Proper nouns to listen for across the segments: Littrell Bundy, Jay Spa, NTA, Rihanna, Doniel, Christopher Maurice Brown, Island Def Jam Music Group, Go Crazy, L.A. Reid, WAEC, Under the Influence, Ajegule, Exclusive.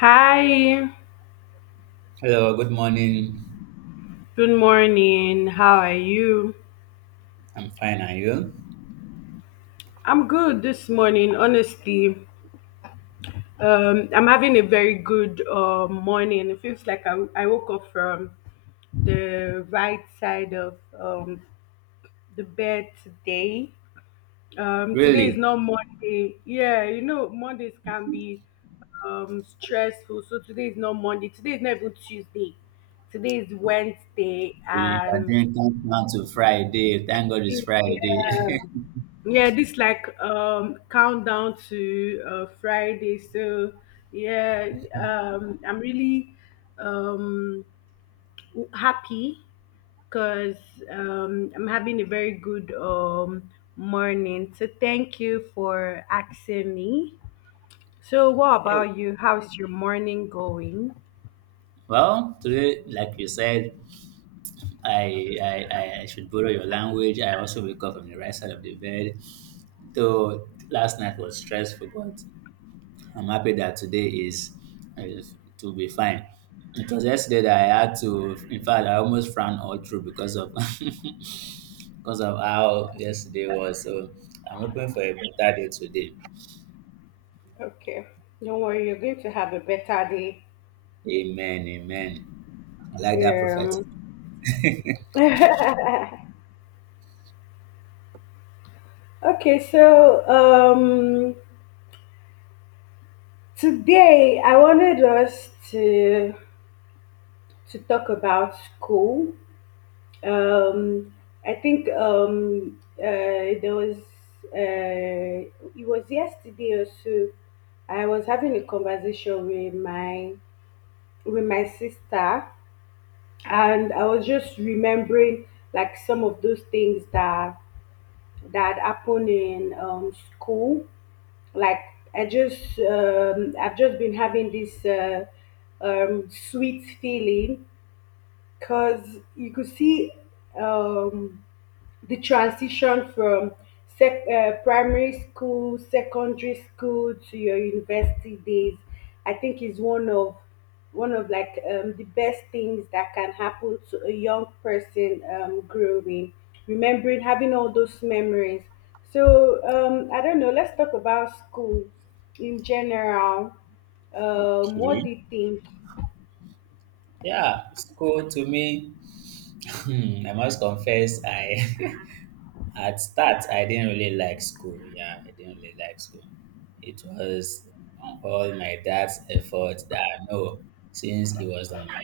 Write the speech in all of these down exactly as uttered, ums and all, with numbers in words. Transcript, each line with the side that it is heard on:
left: Hi,
right: Hello, good morning.
left: good morning. How are you?
right: I'm fine, are you?
left: I'm good this morning, honestly. Um, I'm having a very good uh, morning. It feels like I, I woke up from the right side of um, the bed today. Um, today is
right: Really?
left: not Monday. Yeah, you know, Mondays can be um, stressful. So today is not Monday. Today is not even Tuesday. Today is Wednesday.
right: You are
left: And
right: doing countdown to Friday. Thank God it's Friday.
left: yeah. Yeah, this like um countdown to uh, Friday, so yeah. Um i'm really um happy because um i'm having a very good um morning, so thank you for asking me. So what
right: Hey.
left: about you, how's your morning going?
right: well, today, like you said, I, I I I should borrow your language. I also wake up from the right side of the bed. Though last night was stressful, but I'm happy that today is is to be fine. It was yesterday that I had to. In fact, I almost ran all through because of because of how yesterday was. So I'm hoping for a better day today.
left: Okay, don't worry, you're going to have a better day.
right: Amen. Amen. I like that prophet.
left: Yeah. Okay, so um today, I wanted us to to talk about school. Um, I think um, uh, there was uh, it was yesterday or so. I was having a conversation with my with my sister, and I was just remembering like some of those things that that happened in um, school, like I just um i've just been having this uh, um sweet feeling, because you could see um the transition from sec- uh, primary school, secondary school to your university days. I think is one of one of like um, the best things that can happen to a young person um, growing, remembering having all those memories. So um, I don't know. Let's talk about school in general. Um, what
right: Okay.
left: do you think?
right: Yeah, school to me, hmm, I must confess, I at start I didn't really like school. Yeah, I didn't really like school. It was all my dad's effort that I know since he was on my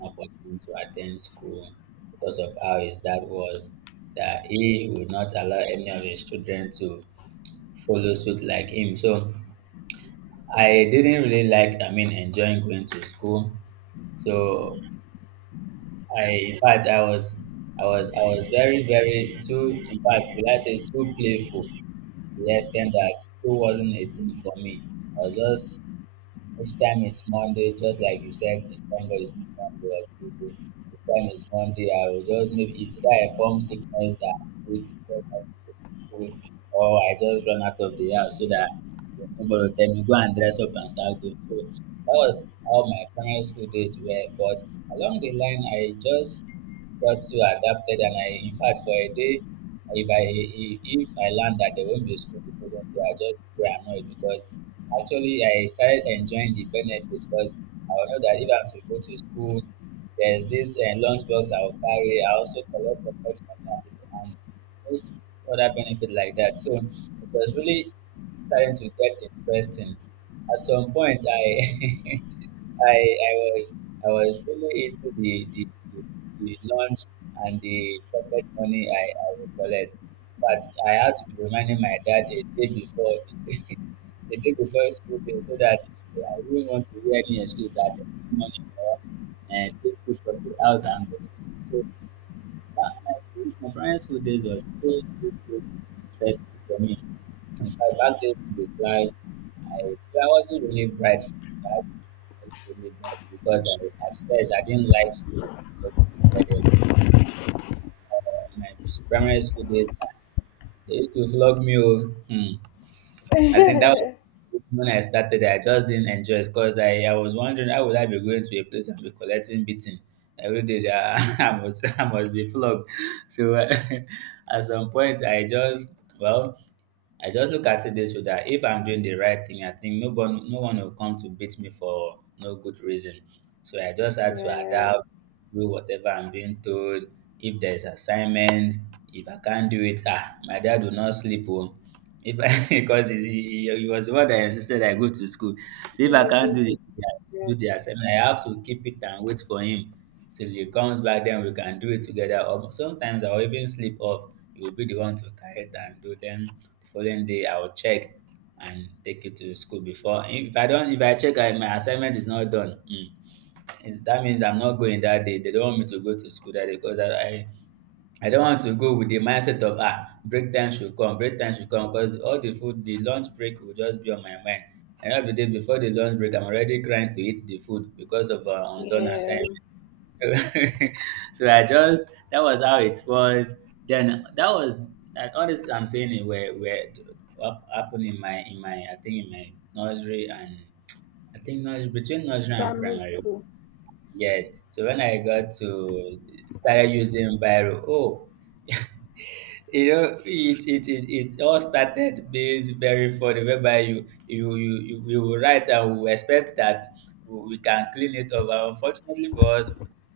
right: opportunity to attend school because of how his dad was, that he would not allow any of his children to follow suit like him. So I didn't really like, I mean, enjoying going to school. So I, in fact, I was, I was, I was very, very too. In fact, will I say too playful? To the extent that school wasn't a thing for me. I was just Each time it's Monday, just like you said, the thank God it's not Monday or Tuesday. Each time it's Monday, I will just maybe it's either a form sickness that I'm sick, just not to go to school, or I just run out of the house so that nobody will tell me go and dress up and start going. So that was how my primary school days were. But along the line, I just got so adapted, and I in fact for a day if I if if I learn that there won't be school the following day, I just be annoyed because actually I started enjoying the benefits, because I will know that if I'm to go to school, there's this uh, lunchbox I'll carry. I also collect pocket money and, and most other benefit like that. So it was really starting to get interesting. At some point, I I I was I was really into the the, the, the lunch and the pocket money I, I would collect. But I had to be reminding my dad a day before the, the day before school day, so that I wouldn't want to hear any excuse that there's no money or uh, take food from the house and go to school. So uh, my school, my primary school days were so, so, so interesting for me. In fact, that days in the class, I, I wasn't really bright from the start. I wasn't really bright because I, at first I didn't like school. Just like I said, it. Uh, my primary school days, uh, they used to flog me. Oh. Hmm. I think that was when I started. I just didn't enjoy it because I, I was wondering how would I be going to a place and be collecting beating every day. That I must I must be flogged. So at some point, I just well I just look at it this way, that if I'm doing the right thing, I think no one no one will come to beat me for no good reason. So I just had to
left: Yeah, you
right: adapt, do whatever I'm being told. If there's assignment, if I can't do it, ah, my dad will not sleep. Oh. If I because he he he was the one that insisted I go to school. So if I can't
left: go
right: do the
left: to, yeah,
right: do the assignment, I have to keep it and wait for him till he comes back. Then we can do it together. Or sometimes I'll even sleep off. He will be the one to carry it and do. Then the following day I'll check and take it to school before. If I don't, if I check and my assignment is not done, mm, that means I'm not going that day. They don't want me to go to school that day because I, I I don't want to go with the mindset of ah break time should come, break time should come, because all the food, the lunch break will just be on my mind. And every day before the lunch break, I'm already crying to eat the food because of uh, undone
left: yeah,
right: assignment. So, so I just that was how it was. Then that was and all this I'm saying it were were up, happened in my in my I think in my nursery and I think nursery between nursery and
left: primary
right: primary.
left: school.
right: Yes. So when I got to started using Biro, oh. You know it it it, it all started being very funny, whereby you you you, you we will write and we will expect that we we can clean it up, but unfortunately for us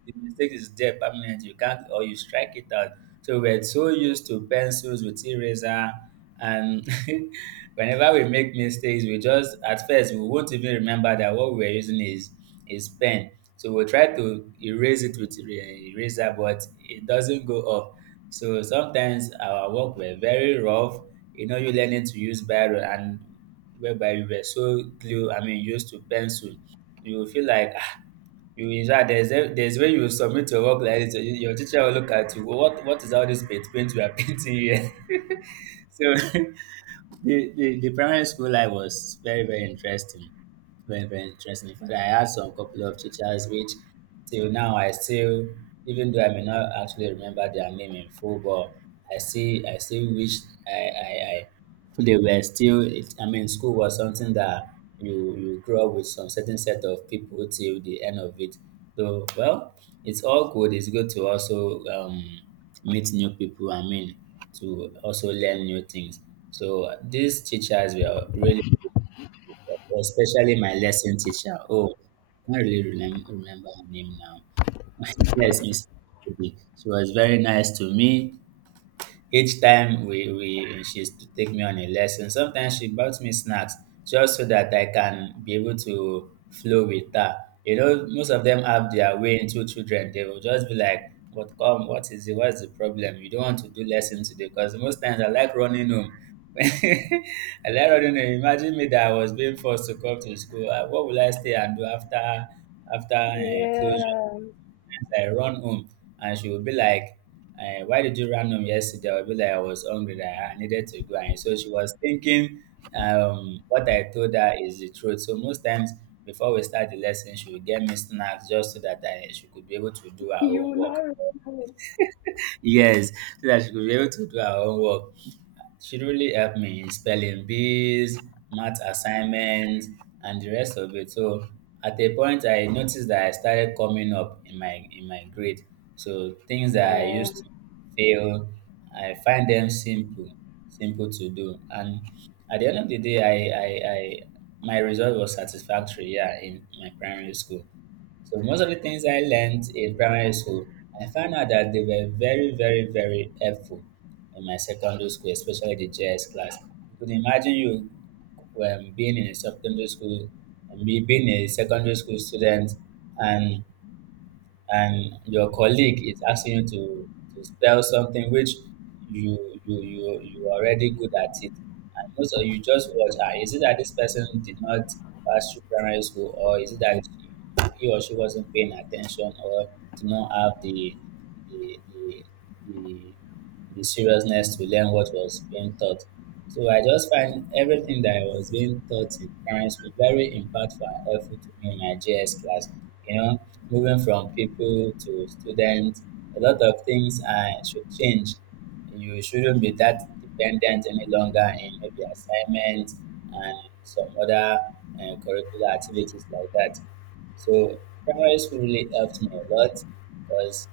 right: the mistake is there permanent, you can't, or you strike it out. So we're so used to pencils with eraser, and whenever we make mistakes we just at first we won't even remember that what we are using is is pen. So we'll try to erase it with er- eraser, but it doesn't go up. So sometimes our work were very rough, you know, you learning to use barrel, and whereby you were so glue, I mean, used to pencil. You will feel like ah, you in fact there's a, there's when you submit your work like this, your your teacher will look at you. What what is all this paint paint we are painting here? So the, the, the primary school life was very, very interesting. Very, very interesting. In fact, I had some couple of teachers which till now I still, even though I may not actually remember their name in full, but I still, I still wish I, I, I they were still, it, I mean, school was something that you, you grow up with some certain set of people till the end of it. Though, well, it's all good. It's good to also um, meet new people, I mean to also learn new things. So these teachers were really especially my lesson teacher. Oh, I can't really remem- remember her name now. Yes, Miss Obi. She was very nice to me. Each time we, we she used to take me on a lesson. Sometimes she bought me snacks just so that I can be able to flow with her. You know, most of them have their way into children. They will just be like, "What come? What is it? What's the problem? You don't want to do lesson today?" Because most times I like running home. I like running home. Imagine me that I was being forced to come to school. Uh, What will I stay and do after after uh, closure?
left: Yeah,
right: I run home, and she would be like, eh, why did you run home yesterday? I'll be like, I was hungry, that I needed to go. And so she was thinking um, what I told her is the truth. So most times before we start the lesson, she would get me snacks, just so that I, she could be able to do her own
left: you
right: work.
left: know.
right: Yes, so that she could be able to do her own work. She really helped me in spelling bees, math assignments, and the rest of it. So at a point, I noticed that I started coming up in my in my grade. So things that I
left: Yeah,
right: used to fail, I find them simple, simple to do. And at the end of the day, I I, I my result was satisfactory. Yeah, in my primary school. So most of the things I learned in primary school, I found out that they were very, very, very helpful in my secondary school, especially the J S class. You could imagine you um, being in a secondary school, and me being a secondary school student, and and your colleague is asking you to, to spell something which you you you you are already good at it, and most of you just watch. Ah, is it that this person did not pass through primary school, or is it that he or she wasn't paying attention, or did not have the the the, the the seriousness to learn what was being taught. So I just find everything that was being taught in primary school very impactful and helpful to me in my G S class. You know, moving from people to students, a lot of things uh, should change. You shouldn't be that dependent any longer in maybe assignments and some other uh, curricular activities like that. So primary school really helped me a lot because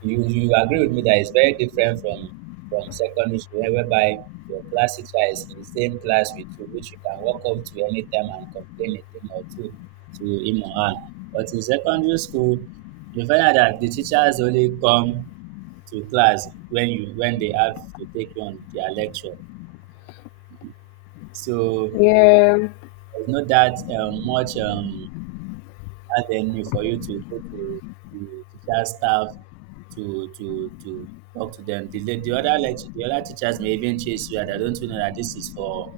right: you you agree with me that it's very different from from secondary school whereby your class teacher is in the same class with you which you can walk up to anytime and complain a thing or two to him or her, but in secondary school you find out that the teachers only come to class when you when they have to take you on their lecture. So
left: yeah.
right: there's not that um, much um, avenue for you to go to the teacher staff to to to talk to them. The, la- the other lect the other teachers may even chase you, and I don't know that this is for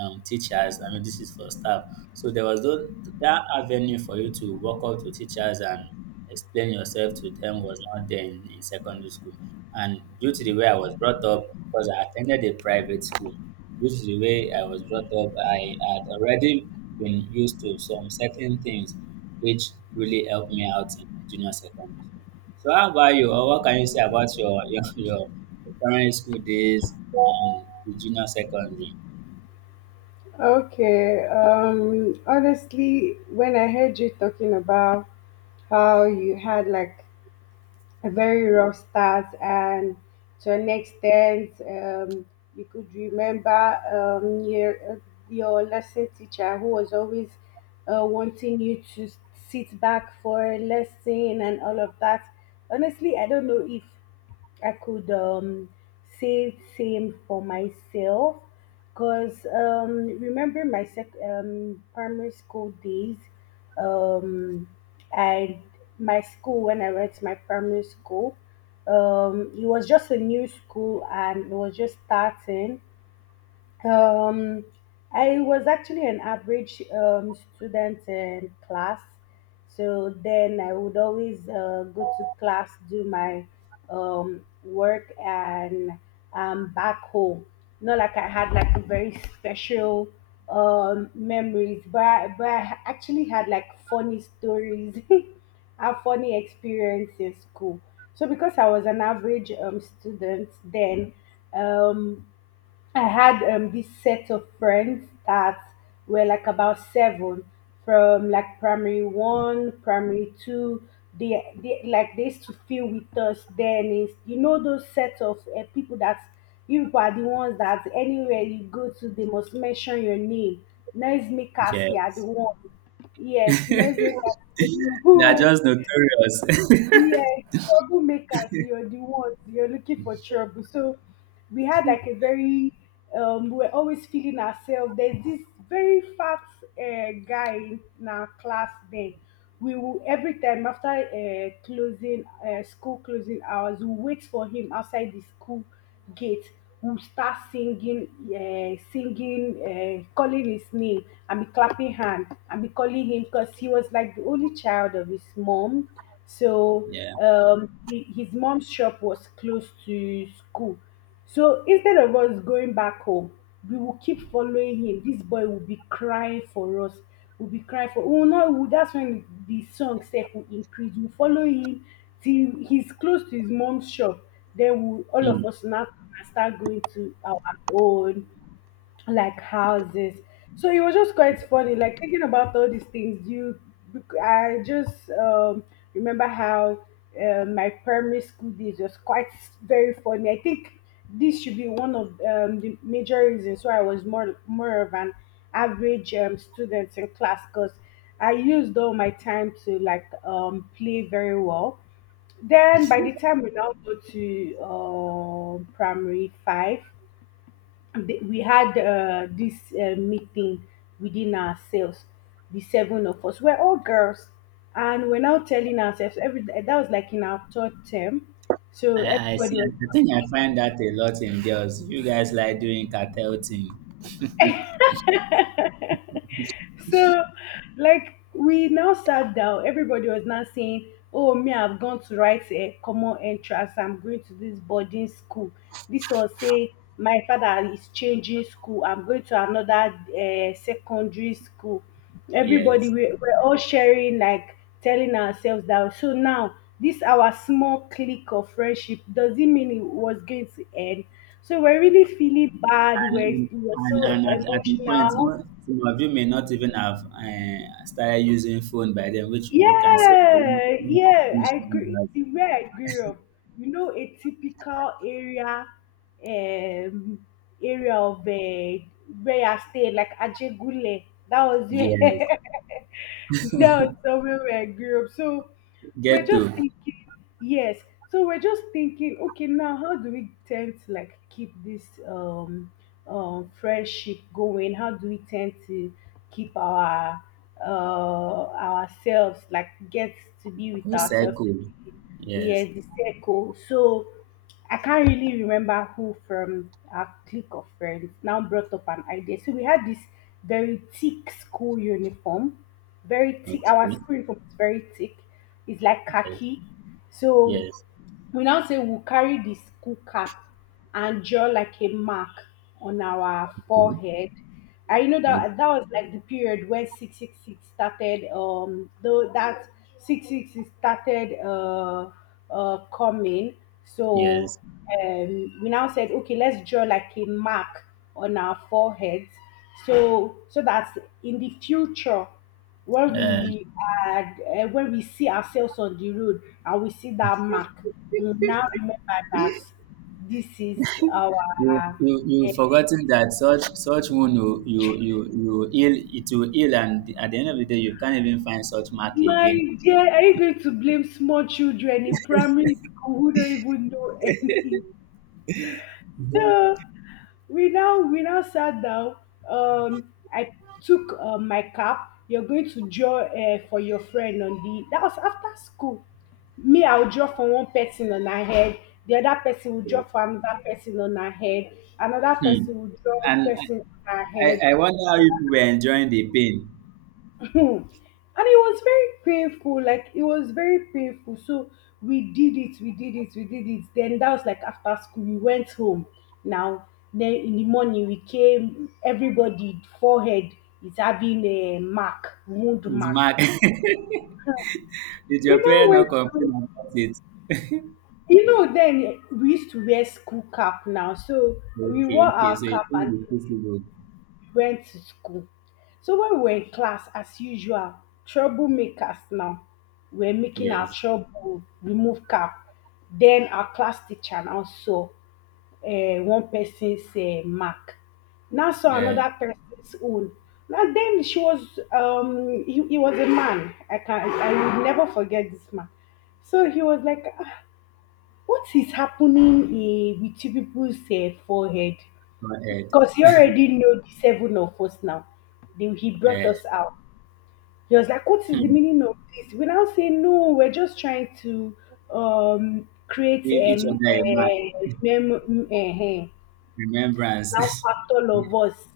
right: um, teachers. I mean, this is for staff. So there was tho- that avenue for you to walk up to teachers and explain yourself to them was not there in, in secondary school. And due to the way I was brought up, because I attended a private school, due to the way I was brought up, I had already been used to some certain things which really helped me out in my junior secondary school. So how about you, or what can you say about your your, your primary school days and the junior secondary?
left: Okay. Um, honestly, when I heard you talking about how you had like very rough start and to an extent um, you could remember um, your, your lesson teacher who was always uh, wanting you to sit back for a lesson and all of that, honestly I don't know if I could um, say same for myself, because um, remember my sec- um, primary school days. Um, and my school when I went to my primary school. Um, it was just a new school and it was just starting. Um, I was actually an average um, student in class. So then I would always uh, go to class, do my um, work, and um, back home. Not like I had like a very special um, memories, but I, but I actually had like funny stories a funny experience in school. So because I was an average um, student then, um I had um, this set of friends that were like about seven from like primary one, primary two. They, they like they used to feel with us then, is you know those set of uh, people that you people are the ones that anywhere you go to they must mention your name. Noisemakers, you are the
right: Yes,
left: one. Yes, noisemakers are the
right: they are
left: one.
right: just notorious.
left: Yeah, troublemakers, you're the ones, you're looking for trouble. So we had like a very, um, we we're always feeling ourselves. There's this very fat uh, guy in our class then. We will, every time after uh, closing, uh, school closing hours, we wait for him outside the school gate, would start singing, uh, singing, uh, calling his name, and be clapping hand and be calling him, because he was like the only child of his mom. So
right: Yeah.
left: um, he, his mom's shop was close to school, so instead of us going back home, we will keep following him. This boy will be crying for us. Will be crying for. Oh no! Will, that's when the song self will increase. We will follow him till he's close to his mom's shop. Then we will all
right: Hmm.
left: of us now start going to our own like houses. So it was just quite funny, like thinking about all these things. You, I just um, remember how uh, my primary school days was quite very funny. I think this should be one of um, the major reasons why I was more more of an average um, student in class, because I used all my time to like um, play very well. Then by the time we now go to um, primary five, the- we had uh, this uh, meeting within ourselves, the seven of us. We're all girls, and we're now telling ourselves every, that was like in our third term, so
right: I, I see.
left: everybody was.
right: I think I find that a lot in girls. You guys like doing cartel thing.
left: So like we now sat down, everybody was now saying, oh me, I've gone to write a common entrance, I'm going to this boarding school. This one say my father is changing school, I'm going to another uh, secondary school. Everybody,
right: Yes,
left: we, we're all sharing like telling ourselves that. So now this our small clique of friendship, does it mean it was going to end? So we're really feeling bad, we're,
right: and
left: we're
right: and,
left: so
right: and at, at the point,
left: emotional.
right: mo- some of you may not even have uh, started using phone by then, which you can say.
left: Yeah, yeah, I grew the way I grew up, you know, a typical area, um, area of uh, where I stayed, like Ajegule. That was
right: Yes,
left: where that was somewhere where I grew up. So we're
right: ghetto,
left: just thinking, yes. So we're just thinking, okay, now how do we tend to like keep this um um friendship going? How do we tend to keep our uh ourselves like get to be with ourselves?
right: circle. Yes.
left: Yes, the circle. So I can't really remember who from our clique of friends now brought up an idea. So we had this very thick school uniform, very thick. Our
right: Okay.
left: school uniform is very thick. It's like
right: Yes.
left: khaki. So
right: Yes.
left: we now say we'll carry the school cap and draw like a mark on our
right: Okay.
left: forehead. I know
right: Okay.
left: that that was like the period when six six six started, um, though that six six six started uh, uh, coming. So
right: Yes.
left: um, we now said, okay, let's draw like a mark on our foreheads so so that in the future where
right: Uh,
left: we are uh, where we see ourselves on the road and we see that mark, we now remember that this is our
right: You
left: hair.
right: you you forgotten that such such wound will- you you you will heal, it will heal, and at the end of the day you can't even find such mark
left: My
right: again.
left: dear, are you going to blame small children in primary school who don't even know anything? So we now we now sat down. Um, I took uh, my cap. You're going to draw uh, for your friend on the. That was after school. Me, I'll draw for one person on her head. The other person will draw for another person on her head. Another
right: Hmm.
left: person will draw a
right: And
left: person
right: I,
left: on her
right: I
left: head.
right: I wonder how you were enjoying the pain.
left: Hmm. And it was very painful, like it was very painful. So we did it, we did it, we did it. Then that was like after school, we went home. Now, then in the morning we came, everybody forehead is having a mark, wound
right: It's
left: mark.
right: mark. Did
left: We
right: your
left: now
right: parents not
left: went to,
right: complain about it?
left: you know, then we used to wear school cap now. So we
right: Okay,
left: wore
right: okay.
left: our
right: So it
left: cap
right: will
left: and
right: be possible.
left: went to school. So when we were in class, as usual, troublemakers now were making our
right: Yes.
left: trouble, remove cap. Then our class teacher now saw uh, one person's uh, mark. Now saw
right: Uh,
left: another person's own. Now then she was um he, he was a man. I can, I will never forget this man. So he was like, "Ah, what is happening, eh, with you people's uh, forehead?"
right: go ahead.
left: Because he already know the seven of us now. They, he brought
right: Uh,
left: us out. He was like, "What is the
right: hmm.
left: meaning of this?" We now say, "No, we're just trying to um, create
right: Give each
left: um,
right: other a mark.
left: a mem- mm, eh, eh." Now
right: Remembrance.
left: packed all of us,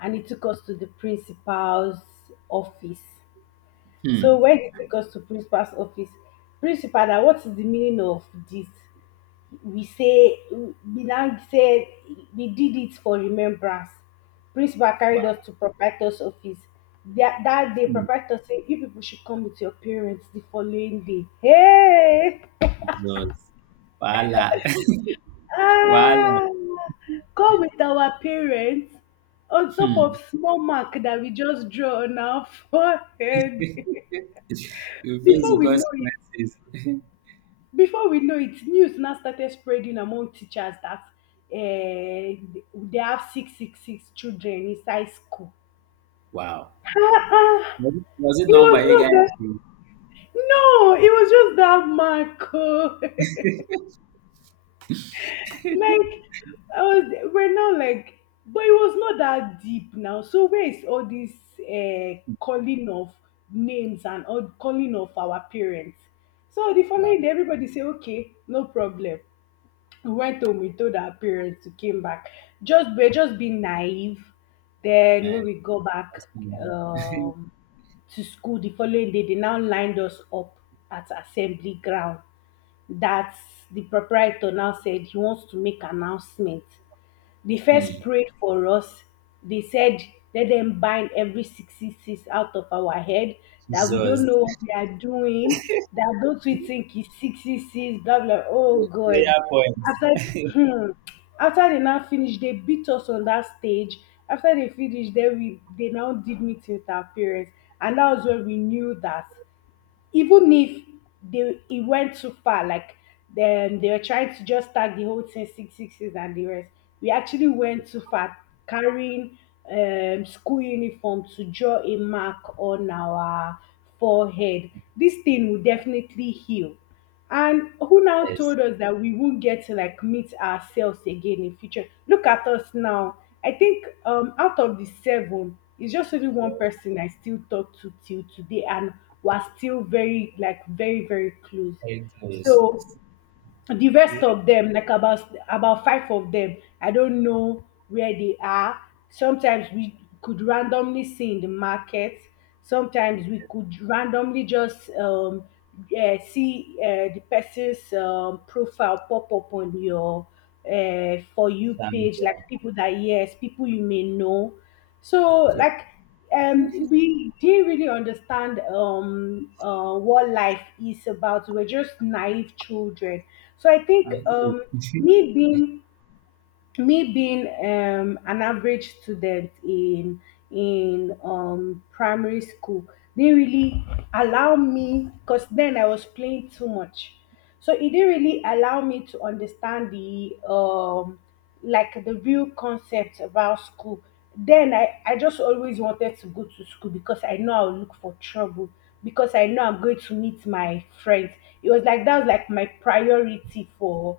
left: and he took us to the principal's office.
right: hmm.
left: So when he took us to principal's office, principal, now what is the meaning of this? We say, we now say we did it for remembrance. Principal
right: Wow.
left: carried us to proprietor's office. That, that day,
right: Hmm.
left: proprietor said, you people should come with your parents the following day. Hey!
right: Jesus. Wahala. Wahala.
left: Ah! Come with our parents on top
right: Hmm.
left: of small mark that we just draw on our forehead.
right: You face
left: Before
right: the
left: we know it,
right: consequences.
left: before we know it, news now started spreading among teachers that uh, they have six six six children inside school.
right: Wow.
left: Ah,
right: Was it, was it
left: it
right: known
left: was
right: by you
left: not that.
right: guys?
left: No, it was just that Marco. Like I was, we're not like, but it was not that deep now. So where is all this uh, calling of names and all calling of our parents? So the
right: Wow.
left: following day, everybody say, okay, no problem. We went home, we told our parents, we came back, just we're just being naive. Then
right: Eh,
left: when we go
right: that's-
left: back um to school the following day, they now lined us up at assembly ground. That's the proprietor now said he wants to make announcement. They
right: hmm.
left: first prayed for us. They said, let them bind every six six out of our head, that we don't
right: Jesus.
left: know what we are doing, that those we think is six six, blah, blah. Oh, God.
right: Prayer point.
left: After, hmm, after they now finished, they beat us on that stage. After they finished, then we, they now did me with our parents. And that was when we knew that even if they it went too far, like then they were trying to just tag the whole thing six six six and the rest. We actually went too far, carrying um, school uniform to draw a mark on our forehead. This thing will definitely heal. And who now
right: Yes.
left: told us that we won't get to like meet ourselves again in future? Look at us now. I think um out of the seven, it's just only one
right: Yes.
left: person I still talk to till today, and we're still very like very very close.
right: Very close.
left: So the
right: You
left: rest of them like about about five of them, I don't know where they are. Sometimes we could randomly see in the market.
right: you
left: Sometimes we could randomly just um uh, see uh, the person's um, profile pop up on your uh, for you
right: stand
left: page, like
right: there.
left: people that, yes, people you may know. So
right: Yeah.
left: like um we didn't really understand um uh, what life is about. We're just naive children. So I think
right: Thank
left: um
right: you.
left: me being me being um, an average student in in um, primary school didn't really allow me because then I was playing too much, so it didn't really allow me to understand the um, like the real concept about school. Then I, I just always wanted to go to school because I know I'll look for trouble because I know I'm going to meet my friends. It was like that was like my priority for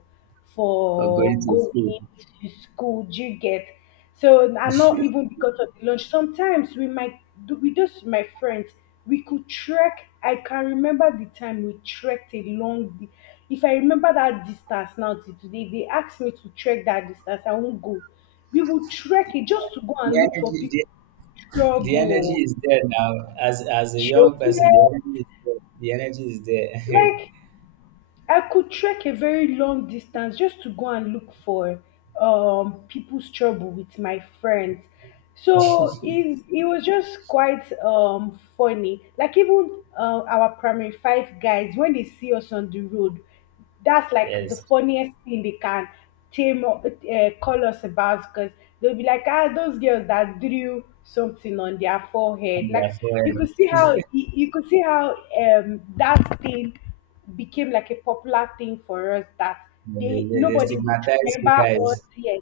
right: For going
left: for
right: to
left: going
right: school.
left: to school. Do you get? So and not even because of the lunch. Sometimes we might do with just my friends, we could trek. I can remember the time we trekked a long di- if I remember that distance now till today, if they asked me to trek that distance, I won't go. We will trek it just to go
right: The
left: and look for
right: energy,
left: people
right: the, the energy
left: trouble.
right: is there now. As as a
left: Do
right: young
left: you
right: person, the energy
left: get?
right: is there. The energy is there.
left: Like I could trek a very long distance just to go and look for um, people's trouble with my friends. So it, it was just quite um, funny. Like even uh, our primary five guys, when they see us on the road, that's like the
right: Yes.
left: funniest thing they can tame or, uh, call us about because they'll be like, ah, those girls that drew something on their forehead.
right: On
left: Like you
right: their.
left: could see how you, you could see how um that thing became like a popular thing for us that
right: They,
left: they
right: they, they
left: nobody would
right: stigmatize you
left: remember us,
right: guys.
left: yes,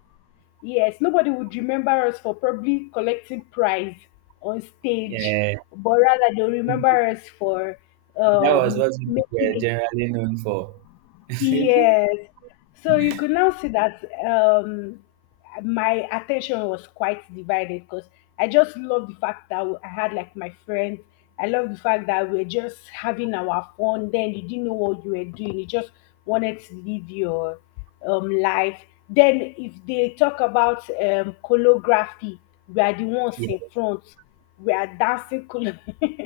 left: yes, nobody would remember us for probably collecting prize on stage,
right: Yeah,
left: but rather they'll remember us for
right: that was
left: um
right: what we
left: making
right: were
left: a.
right: generally known for.
left: Yes. So you could now see that um, my attention was quite divided because I just love the fact that I had like my friends. I love the fact that we're just having our fun. Then you didn't know what you were doing. You just wanted to live your um, life. Then if they talk about um, choreography, we are the ones
right: Yeah,
left: in front. We are dancing. choreo-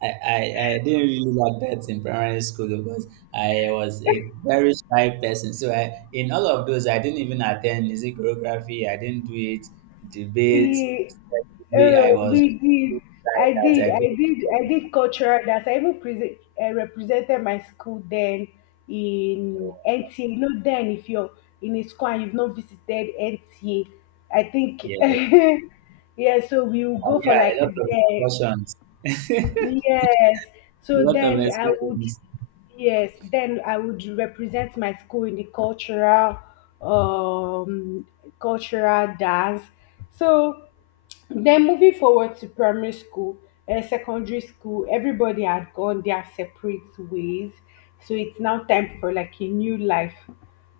right: I, I, I didn't really like that in primary school because I was a very shy person. So I, in all of those, I didn't even attend music choreography. I didn't do it, debate,
left: He,
right: study. I
left: oh,
right: was
left: we did.
right: so
left: I
right: shy that
left: did.
right: I
left: I
right: couldn't.
left: did. I did cultural dance. I even present, uh, represented my school then
right: You
left: in
right: know,
left: N T A. You know, then if you're in a school and you've not visited N T A, I think,
right: yes.
left: yeah. So we will
right: Uh,
left: go for
right: yeah, a
left: like
right: lot of
left: the.
right: discussions,
left: Yes.
right: a
left: So
right: lot of
left: then I would.
right: discussions.
left: Yes, then I would represent my school in the cultural um cultural dance. So then moving forward to primary school and secondary school, everybody had gone their separate ways. So it's now time for like a new life.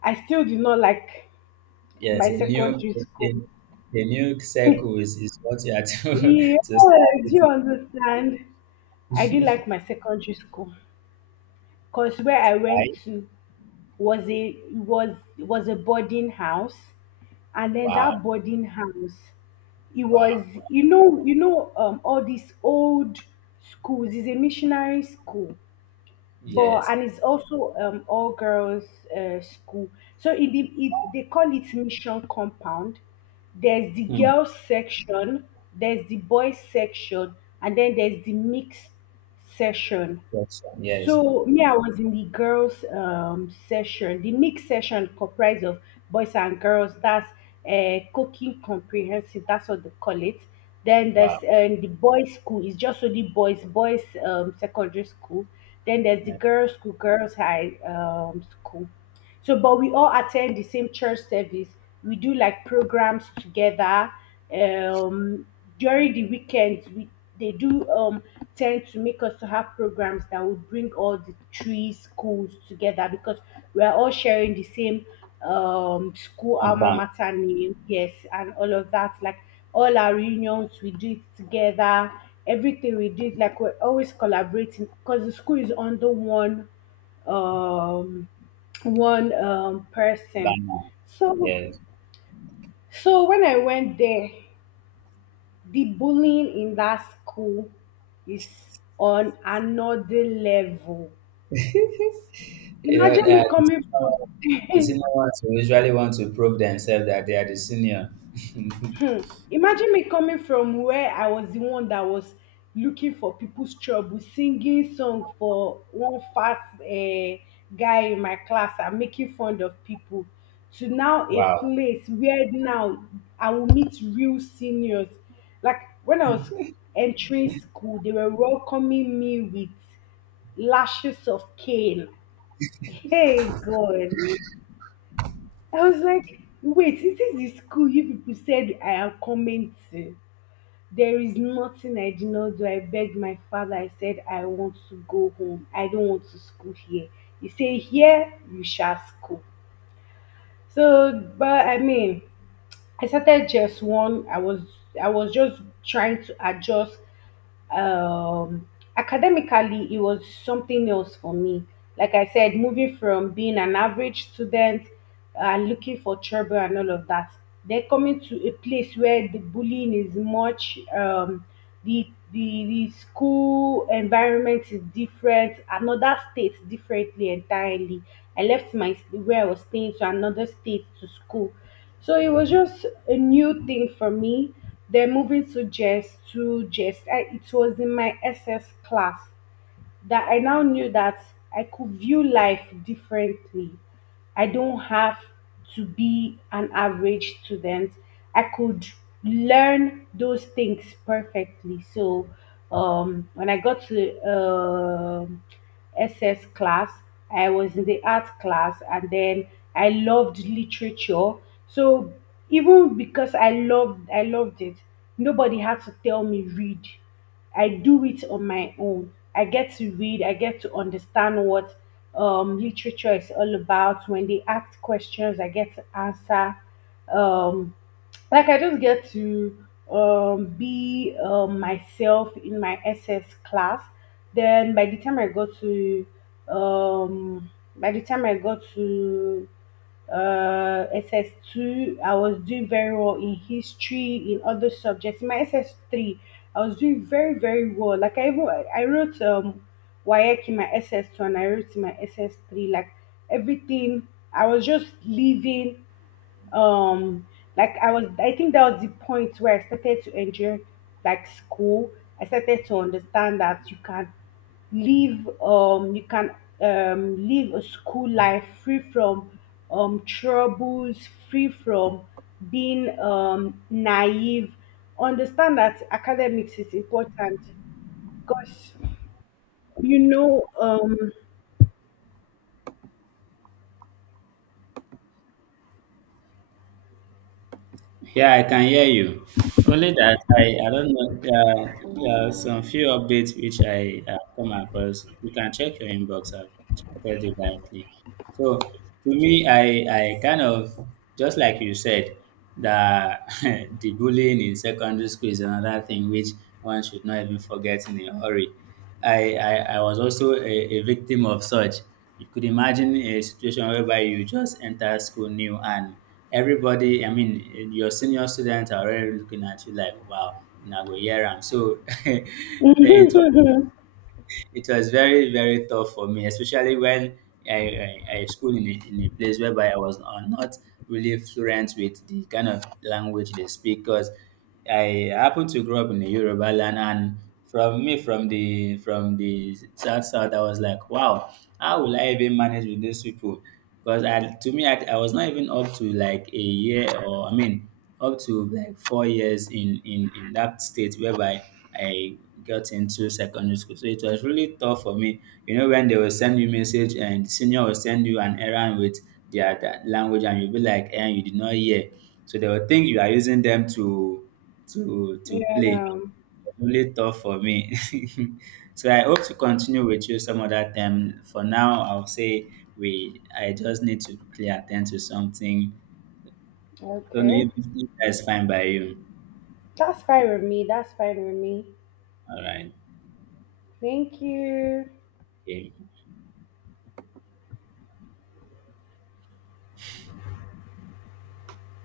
left: I still do not like
right: Yes,
left: my
right: a new.
left: secondary school.
right: a, a new circle is, is what you are to
left: Yeah,
right: to start
left: do you
right: with.
left: understand? I didn't like my secondary school because where I went
right: Right?
left: to was a was was a boarding house, and then
right: Wow.
left: that boarding house, it was,
right: Wow.
left: you know you know um all these old schools. It's a missionary school, but
right: Yes.
left: and it's also um all girls uh, school. So it, it, it they call it mission compound. There's the
right: Hmm.
left: girls section, there's the boys section, and then there's the mixed section.
right: Yes. Yes.
left: So me, I was in the girls' um, session. The mixed session comprised of boys and girls. That's uh, cooking comprehensive. That's what they call it. Then there's
right: Wow.
left: um, the boys' school. It's just only boys. Boys um, secondary school. Then there's the
right: Uh,
left: girls' school. Girls' high um, school. So, but we all attend the same church service. We do like programs together. Um, during the weekends, we they do um tend to make us to have programs that would bring all the three schools together because we are all sharing the same um school alma
right: Compound.
left: mater name, yes, and all of that. Like all our reunions, we do it together. Everything we did, like we're always collaborating because the school is under one um one um person.
right: Banner.
left: so
right: Yes.
left: so when I went there, the bullying in that school is on another level.
right: You know,
left: Imagine me
right: uh, the
left: coming from
right: senior, the senior ones will usually want to prove themselves that they are the senior.
left: Imagine me coming from where I was the one that was looking for people's trouble, singing song for one fast uh, guy in my class and making fun of people, to now a
right: Wow.
left: place where now I will meet real seniors. Like when I was entering school, they were welcoming me with lashes of cane. Hey God. I was like, wait, is this the school you people said I am coming to? There is nothing I did not do. I begged my father. I said, I want to go home. I don't want to school here. He said, Here you shall school. So, but I mean, I started just one. I was I was just trying to adjust. Um, academically, it was something else for me. Like I said, moving from being an average student and looking for trouble and all of that, then coming to a place where the bullying is much. Um, the the, the school environment is different. Another state differently entirely. I left my where I was staying to another state to school, so it was just a new thing for me. Then moving to Jess to Jess, I, it was in my S S class that I now knew that I could view life differently. I don't have to be an average student. I could learn those things perfectly. So um, when I got to um S S class, I was in the art class, and then I loved literature. So even because I loved I loved it, nobody had to tell me read. I do it on my own. I get to read, I get to understand what um, literature is all about. When they ask questions, I get to answer. Um, like I just get to um, be um, myself in my S S class. Then by the time I go to um, by the time I go to uh, S S two, I was doing very well in history, in other subjects. In my S S three, I was doing very, very well. Like I even I wrote um WAEC in my S S two and I wrote in my S S three. Like everything, I was just living um like I was, I think that was the point where I started to enjoy like school. I started to understand that you can live um you can um live a school life free from um troubles, free from being um naive, understand that academics is important because you know um
right: Yeah, I can hear you. Only that I, I don't know. Uh, there are some few updates which I have come across. You can check your inbox. I've checked it directly. So to me, I, I kind of, just like you said, that the bullying in secondary school is another thing which one should not even forget in a hurry. I, I, I was also a, a victim of such. You could imagine a situation whereby you just enter school new, and everybody, I mean, your senior students are already looking at you like, "Wow, now go hear 'em." So they, it it was very very tough for me, especially when I I, I school in a, in a place whereby I was uh, not really fluent with the kind of language they speak. Because I happened to grow up in the Yoruba land, and from me from the from the south south, I was like, wow, how will I even manage with these people? Because I, to me, I, I was not even up to like a year, or I mean up to like four years in in in that state whereby I got into secondary school. So it was really tough for me. You know, when they will send you message and the senior will send you an errand with their, their language, and you'll be like, and you did not hear. So they will think you are using them to to to play.
left: yeah,
right: Really tough for me. So I hope to continue with you some other time. For now, I'll say we I just need to quickly attend to something. I don't know
left: okay,
right: if, if that's fine by you.
left: that's fine with me, that's fine with me.
right: All right.
left: Thank you.
right: Okay.